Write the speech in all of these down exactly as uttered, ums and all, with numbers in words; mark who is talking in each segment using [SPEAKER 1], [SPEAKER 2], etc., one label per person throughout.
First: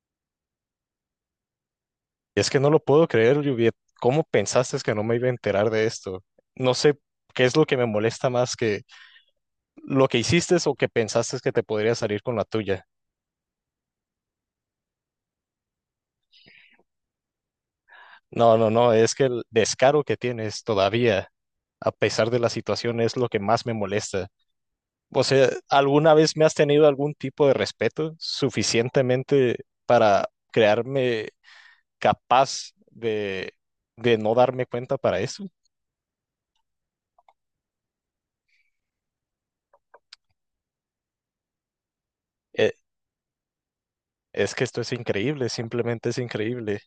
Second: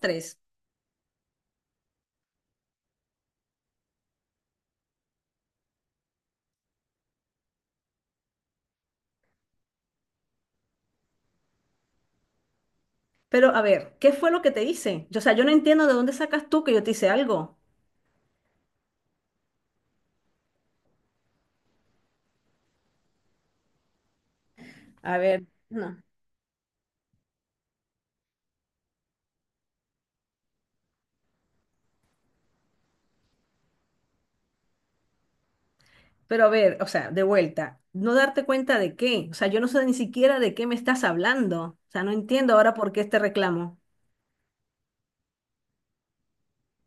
[SPEAKER 1] Tres.
[SPEAKER 2] Es que no lo puedo creer, Juliet. ¿Cómo pensaste que no me iba a enterar de esto? No sé qué es lo que me molesta más que lo que hiciste o que pensaste que te podría salir con la tuya.
[SPEAKER 1] Pero a ver, ¿qué fue lo que te hice? Yo, o sea, yo no entiendo de dónde sacas tú que yo te hice algo.
[SPEAKER 2] No, no, no, es que el descaro que tienes todavía, a pesar de la situación, es lo que más me molesta.
[SPEAKER 1] A
[SPEAKER 2] O
[SPEAKER 1] ver,
[SPEAKER 2] sea,
[SPEAKER 1] no.
[SPEAKER 2] ¿alguna vez me has tenido algún tipo de respeto suficientemente para crearme capaz de, de no darme cuenta para eso?
[SPEAKER 1] Pero a ver, o sea, de vuelta, no darte cuenta de qué. O sea, yo no sé ni siquiera de qué me estás hablando. O sea, no entiendo
[SPEAKER 2] Eh,
[SPEAKER 1] ahora por qué este reclamo.
[SPEAKER 2] es que esto es increíble, simplemente es increíble.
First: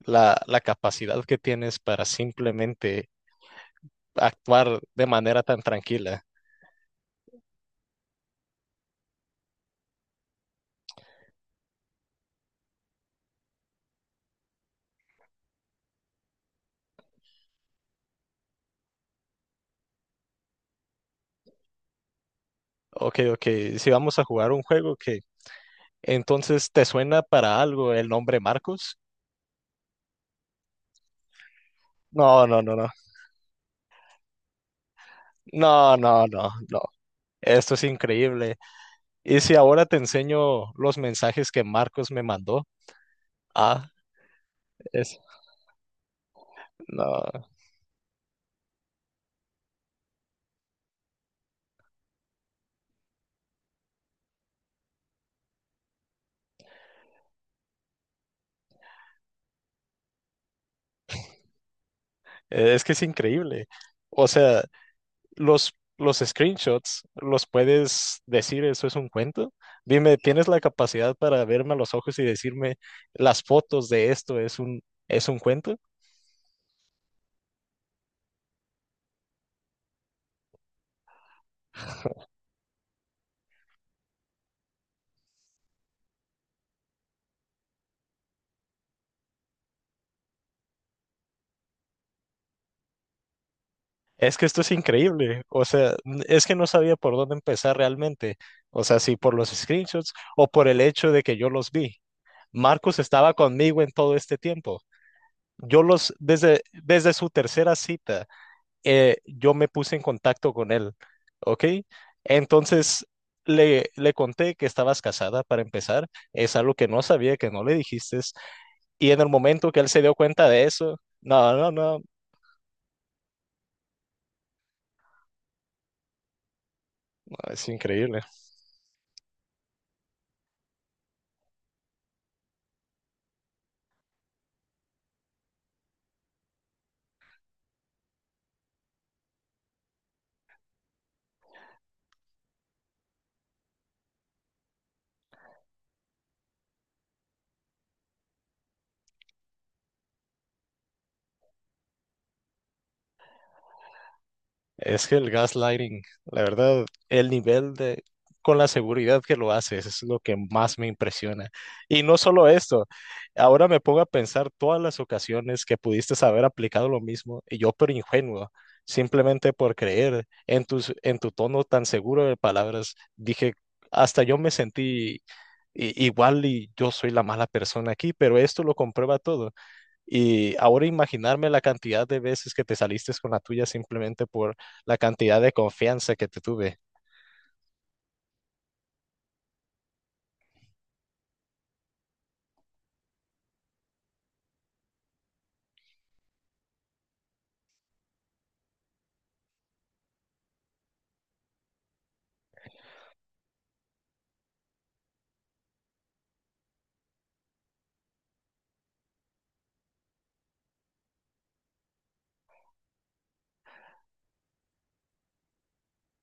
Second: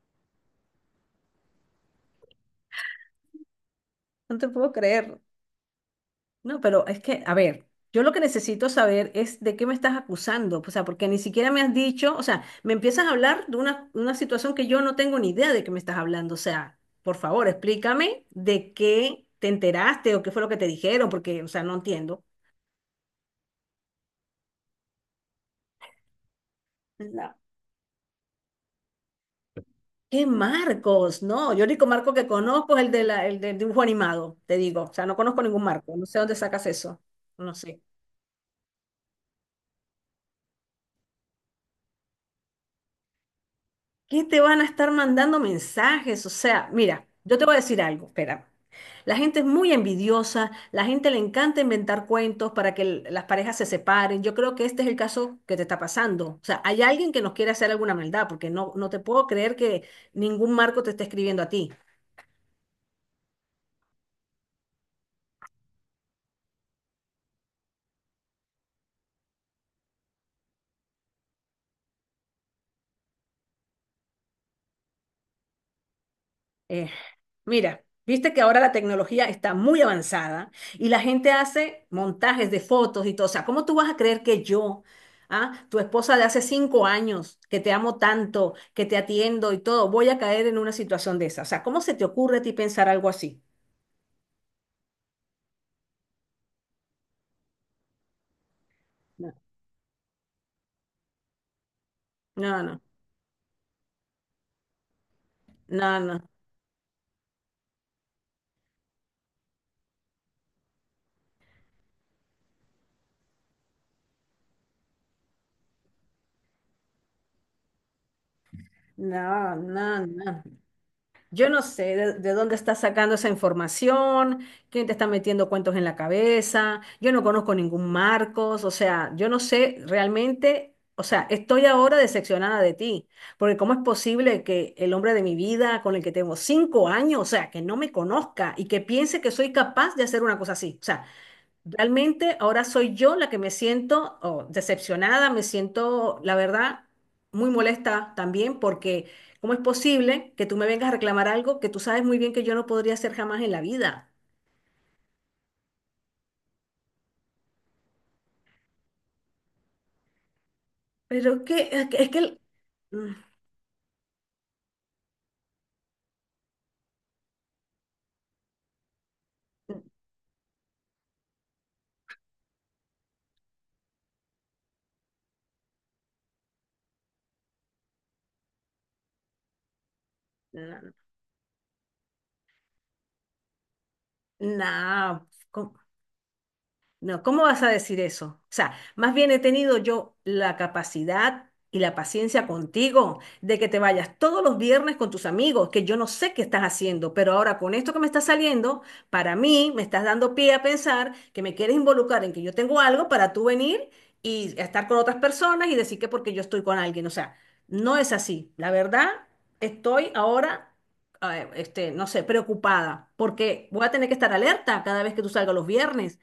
[SPEAKER 2] la, la capacidad que tienes para simplemente
[SPEAKER 1] No te puedo
[SPEAKER 2] actuar de
[SPEAKER 1] creer.
[SPEAKER 2] manera tan tranquila.
[SPEAKER 1] No, pero es que, a ver, yo lo que necesito saber es de qué me estás acusando, o sea, porque ni siquiera me has dicho, o sea, me empiezas a hablar de una, una situación que yo no tengo ni idea de qué me estás hablando, o sea, por favor, explícame de qué te enteraste o qué fue lo que te dijeron, porque, o sea, no entiendo.
[SPEAKER 2] Ok, ok, si vamos a jugar un juego que entonces te suena
[SPEAKER 1] No.
[SPEAKER 2] para algo el nombre Marcos.
[SPEAKER 1] ¿Qué Marcos? No, yo el único Marco que
[SPEAKER 2] No, no,
[SPEAKER 1] conozco
[SPEAKER 2] no,
[SPEAKER 1] es
[SPEAKER 2] no.
[SPEAKER 1] el de la, el del dibujo animado, te digo, o sea, no conozco ningún Marco,
[SPEAKER 2] No,
[SPEAKER 1] no sé
[SPEAKER 2] no,
[SPEAKER 1] dónde
[SPEAKER 2] no,
[SPEAKER 1] sacas
[SPEAKER 2] no.
[SPEAKER 1] eso, no
[SPEAKER 2] Esto
[SPEAKER 1] sé.
[SPEAKER 2] es increíble. Y si ahora te enseño los mensajes que Marcos me mandó, ah,
[SPEAKER 1] ¿Qué te van a estar
[SPEAKER 2] es,
[SPEAKER 1] mandando mensajes? O sea, mira, yo te
[SPEAKER 2] no,
[SPEAKER 1] voy a decir algo, espera. La gente es muy envidiosa, la gente le encanta inventar cuentos para que l- las parejas se separen. Yo creo que este es el caso que te está pasando. O sea, hay alguien que nos quiere hacer alguna maldad, porque no, no te puedo creer que ningún marco te esté escribiendo a ti.
[SPEAKER 2] es que es increíble. O sea, los, los screenshots, los puedes decir, eso es un cuento. Dime, ¿tienes la capacidad para verme a los ojos y decirme las fotos de esto es un, es un cuento?
[SPEAKER 1] Eh, Mira, viste que ahora la tecnología está muy avanzada y la gente hace montajes de fotos y todo. O sea, ¿cómo tú vas a creer que yo, ah, tu esposa de hace cinco años, que te amo tanto, que te atiendo y todo, voy a caer en una situación de esa? O sea, ¿cómo se te ocurre a ti pensar algo así?
[SPEAKER 2] Es que esto es increíble. O sea, n- es que no sabía por dónde empezar realmente. O sea, si
[SPEAKER 1] No,
[SPEAKER 2] por los screenshots o por el hecho de que yo los vi.
[SPEAKER 1] no, no,
[SPEAKER 2] Marcos estaba conmigo en todo este tiempo. Yo los,
[SPEAKER 1] no,
[SPEAKER 2] desde, desde su tercera cita. Eh, yo me puse en contacto con él, ¿ok? Entonces le, le conté que estabas casada para empezar, es algo que no sabía, que no le dijiste, y en el
[SPEAKER 1] no,
[SPEAKER 2] momento que él se
[SPEAKER 1] no,
[SPEAKER 2] dio
[SPEAKER 1] no. No.
[SPEAKER 2] cuenta de eso,
[SPEAKER 1] Yo
[SPEAKER 2] no,
[SPEAKER 1] no
[SPEAKER 2] no,
[SPEAKER 1] sé
[SPEAKER 2] no,
[SPEAKER 1] de, de dónde está sacando esa información, quién te está metiendo cuentos en la cabeza, yo no conozco
[SPEAKER 2] es
[SPEAKER 1] ningún
[SPEAKER 2] increíble.
[SPEAKER 1] Marcos, o sea, yo no sé realmente, o sea, estoy ahora decepcionada de ti, porque ¿cómo es posible que el hombre de mi vida, con el que tengo cinco años, o sea, que no me conozca y que piense que soy capaz de hacer una cosa así? O sea, realmente ahora soy yo la que me siento oh, decepcionada, me siento, la verdad, muy molesta también porque ¿cómo es posible que tú me vengas a reclamar algo que tú sabes muy bien que yo no podría hacer jamás en la vida?
[SPEAKER 2] Es que el gaslighting, la verdad, el nivel de, con la seguridad que lo haces es lo que más me
[SPEAKER 1] Pero es
[SPEAKER 2] impresiona.
[SPEAKER 1] que, es que,
[SPEAKER 2] Y
[SPEAKER 1] es que
[SPEAKER 2] no
[SPEAKER 1] el-
[SPEAKER 2] solo esto,
[SPEAKER 1] Mm,
[SPEAKER 2] ahora me pongo a pensar todas las ocasiones que pudiste haber aplicado lo mismo y yo pero ingenuo, simplemente por creer en tus, en tu tono tan seguro de palabras, dije, hasta yo me sentí i- igual y yo soy la mala persona aquí, pero esto lo comprueba todo. Y
[SPEAKER 1] no, no,
[SPEAKER 2] ahora
[SPEAKER 1] no,
[SPEAKER 2] imaginarme la cantidad de veces que te saliste con la tuya simplemente por la
[SPEAKER 1] no,
[SPEAKER 2] cantidad de
[SPEAKER 1] no.
[SPEAKER 2] confianza que te tuve,
[SPEAKER 1] No, ¿cómo vas a decir eso? O sea, más bien he tenido yo la capacidad y la paciencia contigo de que te vayas todos los viernes con tus amigos, que yo no sé qué estás haciendo, pero ahora con esto que me está saliendo, para mí me estás dando pie a pensar que me quieres involucrar en que yo tengo algo para tú venir y estar con otras personas y decir que porque yo estoy con alguien. O sea, no es así. La verdad, estoy ahora, eh, este, no sé, preocupada porque voy a tener que estar alerta cada vez que tú salgas los viernes,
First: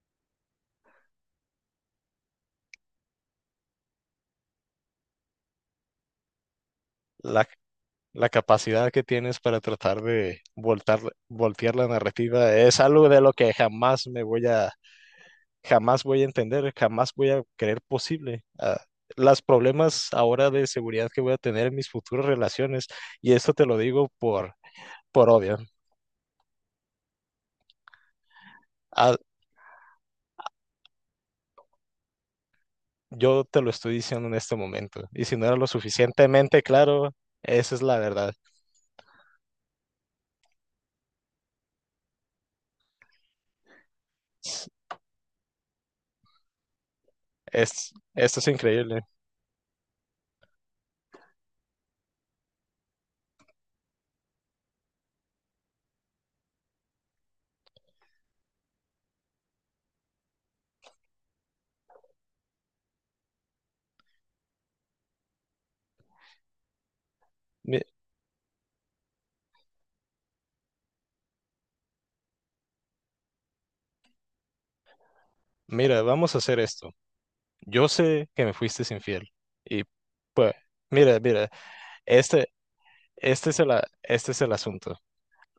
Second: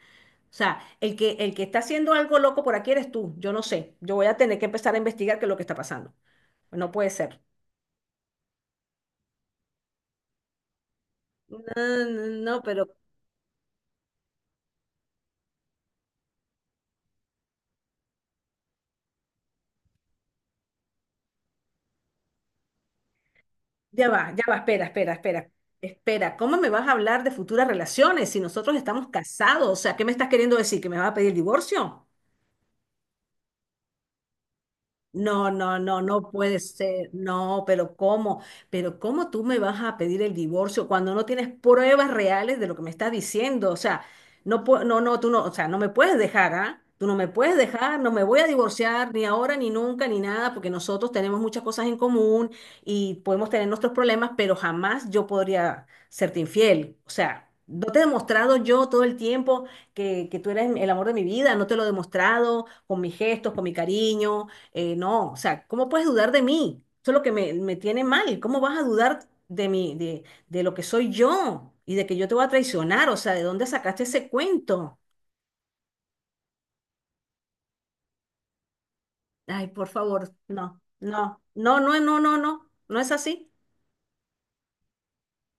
[SPEAKER 1] o sea, el que, el que está haciendo algo loco por aquí eres tú. Yo no sé. Yo voy a tener que empezar a investigar qué es lo que está pasando. No puede ser.
[SPEAKER 2] la, la capacidad que tienes para tratar de voltar,
[SPEAKER 1] No,
[SPEAKER 2] voltear la
[SPEAKER 1] no,
[SPEAKER 2] narrativa,
[SPEAKER 1] no,
[SPEAKER 2] es
[SPEAKER 1] pero
[SPEAKER 2] algo de lo que jamás me voy a, jamás voy a entender, jamás voy a creer posible. Ah, las problemas ahora de seguridad que voy a tener en mis futuras relaciones, y esto te lo
[SPEAKER 1] ya
[SPEAKER 2] digo
[SPEAKER 1] va, ya
[SPEAKER 2] por,
[SPEAKER 1] va, espera, espera,
[SPEAKER 2] por
[SPEAKER 1] espera.
[SPEAKER 2] obvio.
[SPEAKER 1] Espera, ¿cómo me vas a hablar de futuras relaciones si nosotros estamos
[SPEAKER 2] Ha
[SPEAKER 1] casados? O sea, ¿qué me estás queriendo decir? ¿Que me vas a pedir divorcio?
[SPEAKER 2] Yo te lo estoy diciendo en este momento. Y si no
[SPEAKER 1] No,
[SPEAKER 2] era lo
[SPEAKER 1] no, no, no puede
[SPEAKER 2] suficientemente
[SPEAKER 1] ser.
[SPEAKER 2] claro,
[SPEAKER 1] No,
[SPEAKER 2] esa es
[SPEAKER 1] pero
[SPEAKER 2] la verdad.
[SPEAKER 1] ¿cómo? Pero ¿cómo tú me vas a pedir el divorcio cuando no tienes pruebas reales de lo que me estás diciendo? O sea, no, pue- no, no, tú no, o sea, no me puedes dejar, ¿ah? Tú no me puedes
[SPEAKER 2] Es,
[SPEAKER 1] dejar, no me
[SPEAKER 2] esto
[SPEAKER 1] voy a
[SPEAKER 2] es increíble.
[SPEAKER 1] divorciar ni ahora ni nunca ni nada, porque nosotros tenemos muchas cosas en común y podemos tener nuestros problemas, pero jamás yo podría serte infiel. O sea, no te he demostrado yo todo el tiempo que, que tú eres el amor de mi vida, no te lo he demostrado con mis gestos, con mi cariño eh, no, o sea, ¿cómo puedes dudar de mí? Eso es lo que me, me
[SPEAKER 2] Mi-
[SPEAKER 1] tiene mal. ¿Cómo vas a dudar de mí, de, de lo que soy yo y de que yo te voy a traicionar? O sea, ¿de dónde sacaste ese cuento?
[SPEAKER 2] mira, vamos a hacer esto. Yo sé que me fuiste infiel.
[SPEAKER 1] Ay,
[SPEAKER 2] Y
[SPEAKER 1] por favor,
[SPEAKER 2] pues,
[SPEAKER 1] no,
[SPEAKER 2] mira,
[SPEAKER 1] no,
[SPEAKER 2] mira,
[SPEAKER 1] no, no, no, no,
[SPEAKER 2] este,
[SPEAKER 1] no, no es así.
[SPEAKER 2] este es el, a- este es el asunto.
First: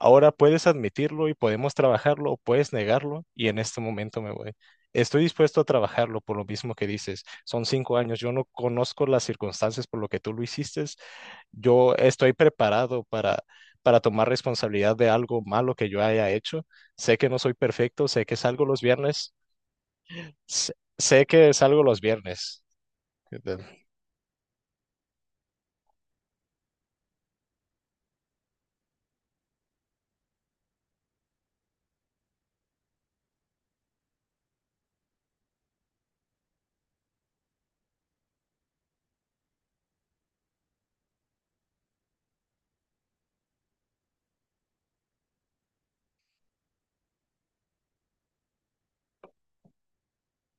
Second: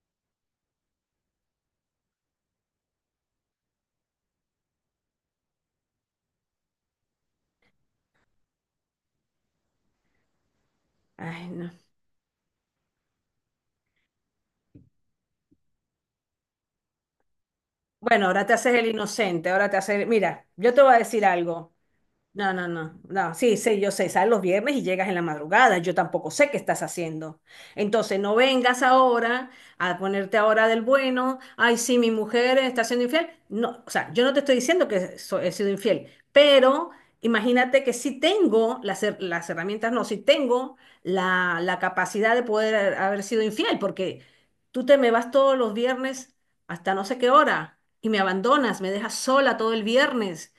[SPEAKER 2] Ahora puedes admitirlo y podemos trabajarlo o puedes negarlo y en este momento me voy. Estoy dispuesto a trabajarlo por lo mismo que dices. Son cinco años. Yo no conozco las circunstancias por lo que tú lo hiciste.
[SPEAKER 1] Ay, no.
[SPEAKER 2] Yo estoy preparado para, para tomar responsabilidad de algo malo que yo haya hecho. Sé que no soy perfecto, sé
[SPEAKER 1] Bueno,
[SPEAKER 2] que
[SPEAKER 1] ahora te
[SPEAKER 2] salgo
[SPEAKER 1] haces
[SPEAKER 2] los
[SPEAKER 1] el
[SPEAKER 2] viernes,
[SPEAKER 1] inocente, ahora te haces, mira, yo
[SPEAKER 2] sé,
[SPEAKER 1] te voy a decir
[SPEAKER 2] sé que
[SPEAKER 1] algo.
[SPEAKER 2] salgo los
[SPEAKER 1] No,
[SPEAKER 2] viernes.
[SPEAKER 1] no, no, no, sí, sí,
[SPEAKER 2] eh,
[SPEAKER 1] yo sé, sales los viernes y llegas en la madrugada, yo tampoco sé qué estás haciendo. Entonces, no vengas ahora a ponerte ahora del bueno, ay, sí, mi mujer está siendo infiel. No, o sea, yo no te estoy diciendo que so- he sido infiel, pero imagínate que si tengo las, her- las herramientas, no, si tengo la, la capacidad de poder haber sido infiel, porque tú te me vas todos los viernes hasta no sé qué hora y me abandonas, me dejas sola todo el viernes.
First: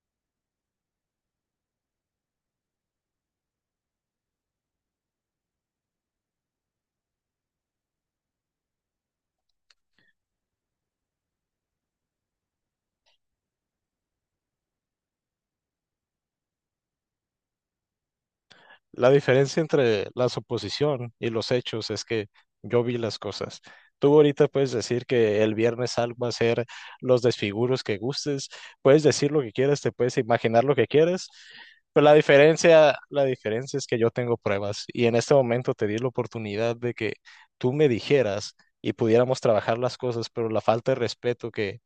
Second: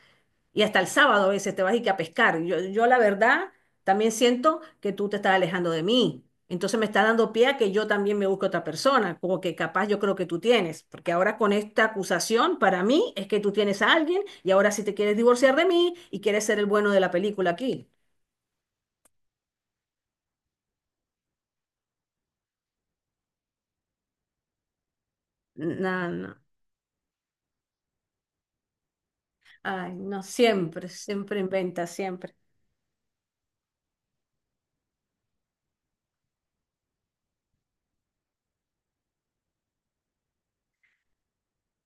[SPEAKER 1] Y hasta el sábado a veces te vas y que a pescar. Yo, yo la verdad también siento que tú te estás alejando de mí. Entonces me está dando pie a que yo también me busque otra persona, como que capaz yo creo que tú tienes, porque ahora con esta acusación para mí es que tú tienes a alguien y ahora sí te quieres divorciar de mí y quieres ser el bueno de la película aquí.
[SPEAKER 2] La diferencia entre la suposición y los hechos es que yo vi las cosas. Tú ahorita puedes decir que el viernes
[SPEAKER 1] No,
[SPEAKER 2] algo va a
[SPEAKER 1] no.
[SPEAKER 2] ser los desfiguros que gustes, puedes decir lo que quieras, te
[SPEAKER 1] Ay,
[SPEAKER 2] puedes
[SPEAKER 1] no,
[SPEAKER 2] imaginar lo que
[SPEAKER 1] siempre,
[SPEAKER 2] quieras,
[SPEAKER 1] siempre inventa,
[SPEAKER 2] pero la
[SPEAKER 1] siempre.
[SPEAKER 2] diferencia, la diferencia es que yo tengo pruebas y en este momento te di la oportunidad de que tú me dijeras y pudiéramos trabajar las cosas, pero la falta de respeto que,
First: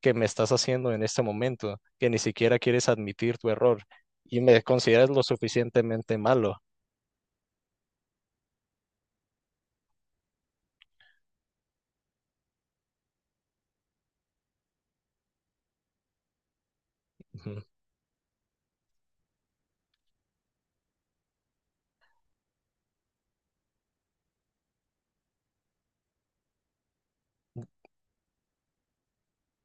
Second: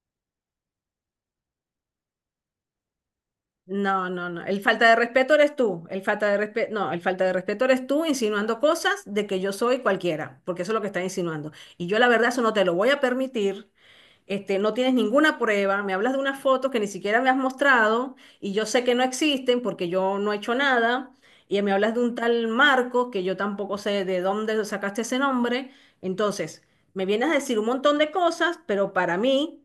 [SPEAKER 2] que me estás haciendo en este momento, que ni siquiera quieres admitir tu error
[SPEAKER 1] No, no,
[SPEAKER 2] y
[SPEAKER 1] no. El
[SPEAKER 2] me
[SPEAKER 1] falta de
[SPEAKER 2] consideras lo
[SPEAKER 1] respeto eres tú. El
[SPEAKER 2] suficientemente
[SPEAKER 1] falta de
[SPEAKER 2] malo.
[SPEAKER 1] respeto, no, el falta de respeto eres tú insinuando cosas de que yo soy cualquiera, porque eso es lo que está insinuando. Y yo la verdad eso no te lo voy a permitir, este, no tienes ninguna prueba, me hablas de unas fotos que ni siquiera me has
[SPEAKER 2] Ujú.
[SPEAKER 1] mostrado y yo sé que no existen porque yo no he hecho nada, y me hablas de un tal Marco que yo tampoco sé de dónde sacaste ese nombre, entonces me vienes a decir un montón de cosas, pero para mí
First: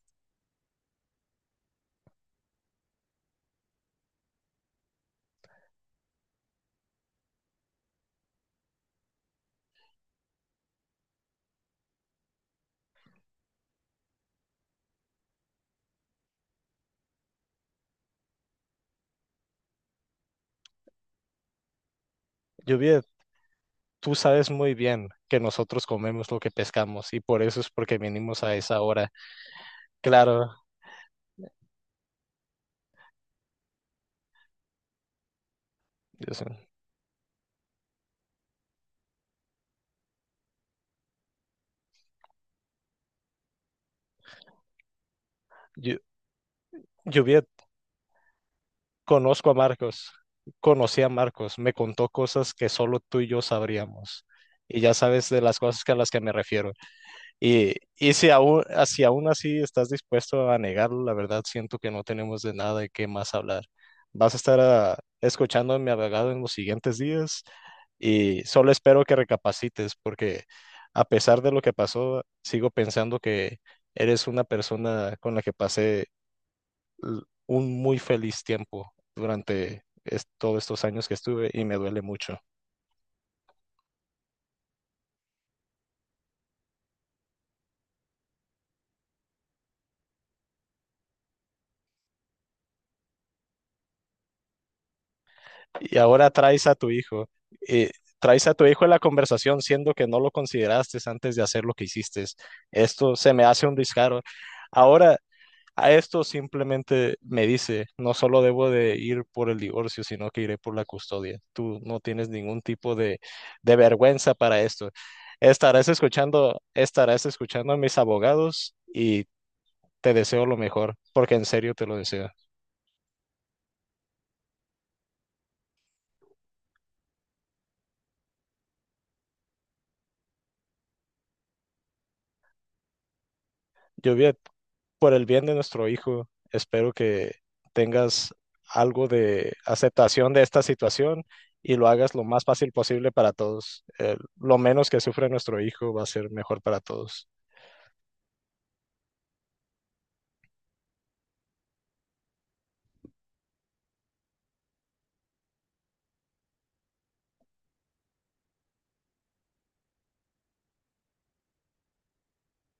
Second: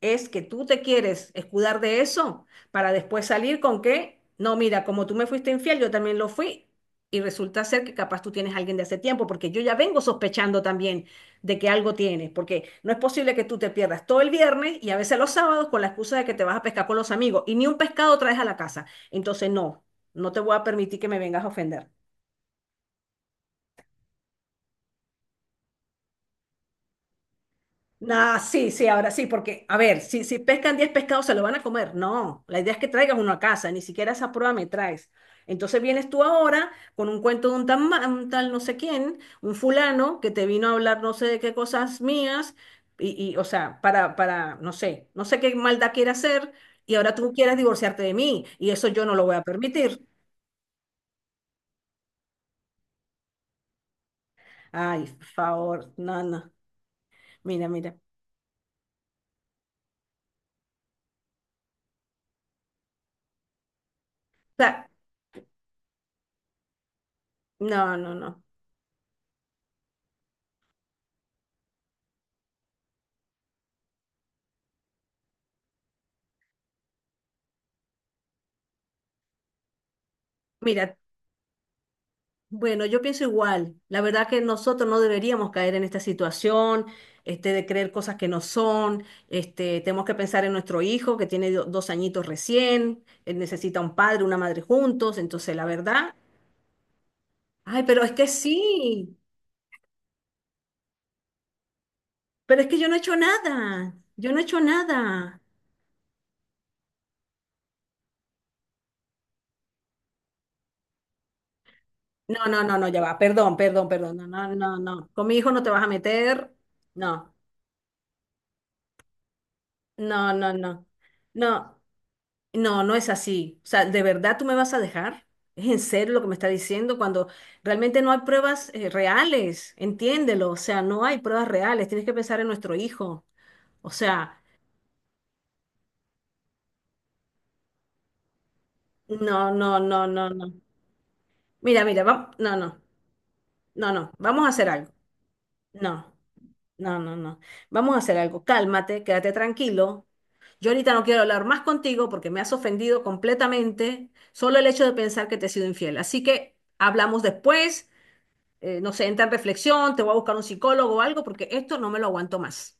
[SPEAKER 1] es que tú te quieres escudar de eso para después salir con que, no, mira, como tú me fuiste infiel, yo también lo fui. Y resulta ser que capaz tú tienes a alguien de hace tiempo, porque yo ya vengo sospechando también de que algo tienes, porque no es posible que tú te pierdas todo el viernes y a veces los sábados con la excusa de que te vas a pescar con los amigos y ni un pescado traes a la casa. Entonces, no, no te voy a permitir que me vengas a ofender.
[SPEAKER 2] Lluvia, tú sabes muy bien que nosotros comemos lo que pescamos y por eso es porque
[SPEAKER 1] Nah,
[SPEAKER 2] vinimos a
[SPEAKER 1] sí,
[SPEAKER 2] esa
[SPEAKER 1] sí, ahora
[SPEAKER 2] hora.
[SPEAKER 1] sí, porque, a ver, si, si
[SPEAKER 2] Claro,
[SPEAKER 1] pescan diez pescados, se lo van a comer. No, la idea es que traigas uno a casa, ni siquiera esa prueba me traes. Entonces vienes tú
[SPEAKER 2] yo sé.
[SPEAKER 1] ahora con un cuento de un, tan ma- un tal no sé quién, un fulano que te vino a hablar no sé de qué cosas mías, y, y, o sea, para, para, no sé, no sé qué maldad
[SPEAKER 2] Llu-
[SPEAKER 1] quiere hacer, y ahora tú
[SPEAKER 2] Lluvia,
[SPEAKER 1] quieres divorciarte de mí, y eso yo no lo voy a
[SPEAKER 2] conozco a
[SPEAKER 1] permitir.
[SPEAKER 2] Marcos, conocí a Marcos, me contó cosas que solo tú y yo sabríamos. Y ya
[SPEAKER 1] Ay, por
[SPEAKER 2] sabes de las cosas
[SPEAKER 1] favor,
[SPEAKER 2] que a las que
[SPEAKER 1] no,
[SPEAKER 2] me
[SPEAKER 1] no,
[SPEAKER 2] refiero.
[SPEAKER 1] mira,
[SPEAKER 2] Y,
[SPEAKER 1] mira. O
[SPEAKER 2] y si aún, a- si aún así estás dispuesto a negarlo, la verdad siento que no tenemos de nada de qué más hablar. ¿Vas a estar
[SPEAKER 1] sea,
[SPEAKER 2] ah, escuchando a mi abogado en los siguientes días?
[SPEAKER 1] no, no, no.
[SPEAKER 2] Y solo espero que recapacites porque a pesar de lo que pasó, sigo pensando que eres una persona con la que pasé l- un muy feliz tiempo durante es- todos estos
[SPEAKER 1] Mira,
[SPEAKER 2] años que estuve y me duele mucho.
[SPEAKER 1] bueno, yo pienso igual. La verdad que nosotros no deberíamos caer en esta situación, este, de creer cosas que no son. Este, tenemos que pensar en nuestro hijo que tiene do- dos añitos recién, él necesita un padre, una madre juntos. Entonces, la
[SPEAKER 2] Y
[SPEAKER 1] verdad,
[SPEAKER 2] ahora traes a tu hijo,
[SPEAKER 1] ay,
[SPEAKER 2] eh,
[SPEAKER 1] pero es que
[SPEAKER 2] traes a tu hijo en la
[SPEAKER 1] sí,
[SPEAKER 2] conversación siendo que no lo consideraste antes de hacer lo que hiciste.
[SPEAKER 1] pero es que yo no he hecho
[SPEAKER 2] Esto se me hace un
[SPEAKER 1] nada,
[SPEAKER 2] descaro.
[SPEAKER 1] yo no he hecho
[SPEAKER 2] Ahora...
[SPEAKER 1] nada.
[SPEAKER 2] A esto simplemente me dice, no solo debo de ir por el divorcio, sino que iré por la custodia. Tú no tienes
[SPEAKER 1] No,
[SPEAKER 2] ningún
[SPEAKER 1] no, no, no,
[SPEAKER 2] tipo
[SPEAKER 1] ya va.
[SPEAKER 2] de,
[SPEAKER 1] Perdón,
[SPEAKER 2] de
[SPEAKER 1] perdón, perdón. No,
[SPEAKER 2] vergüenza
[SPEAKER 1] no,
[SPEAKER 2] para
[SPEAKER 1] no,
[SPEAKER 2] esto.
[SPEAKER 1] no. Con mi hijo no te vas a
[SPEAKER 2] Estarás
[SPEAKER 1] meter.
[SPEAKER 2] escuchando, estarás
[SPEAKER 1] No,
[SPEAKER 2] escuchando a mis abogados y te
[SPEAKER 1] no,
[SPEAKER 2] deseo
[SPEAKER 1] no,
[SPEAKER 2] lo
[SPEAKER 1] no.
[SPEAKER 2] mejor, porque en
[SPEAKER 1] No.
[SPEAKER 2] serio te lo deseo.
[SPEAKER 1] No, no es así. O sea, ¿de verdad tú me vas a dejar? ¿Es en serio lo que me está diciendo cuando realmente no hay pruebas eh, reales? Entiéndelo. O sea, no hay pruebas reales. Tienes que pensar en nuestro hijo. O
[SPEAKER 2] Lluvia,
[SPEAKER 1] sea,
[SPEAKER 2] por el bien de nuestro hijo, espero que tengas algo
[SPEAKER 1] no,
[SPEAKER 2] de
[SPEAKER 1] no, no, no,
[SPEAKER 2] aceptación de
[SPEAKER 1] no.
[SPEAKER 2] esta situación y
[SPEAKER 1] Mira,
[SPEAKER 2] lo
[SPEAKER 1] mira,
[SPEAKER 2] hagas lo
[SPEAKER 1] va-
[SPEAKER 2] más
[SPEAKER 1] no,
[SPEAKER 2] fácil
[SPEAKER 1] no,
[SPEAKER 2] posible para todos.
[SPEAKER 1] no, no.
[SPEAKER 2] Eh,
[SPEAKER 1] Vamos a
[SPEAKER 2] lo
[SPEAKER 1] hacer
[SPEAKER 2] menos
[SPEAKER 1] algo.
[SPEAKER 2] que sufre nuestro hijo va a
[SPEAKER 1] No,
[SPEAKER 2] ser mejor para
[SPEAKER 1] no, no,
[SPEAKER 2] todos.
[SPEAKER 1] no. Vamos a hacer algo. Cálmate, quédate tranquilo. Yo ahorita no quiero hablar más contigo porque me has ofendido completamente solo el hecho de pensar que te he sido infiel. Así que hablamos después. Eh, no sé, entra en reflexión, te voy a buscar un psicólogo o algo, porque esto no me lo aguanto más.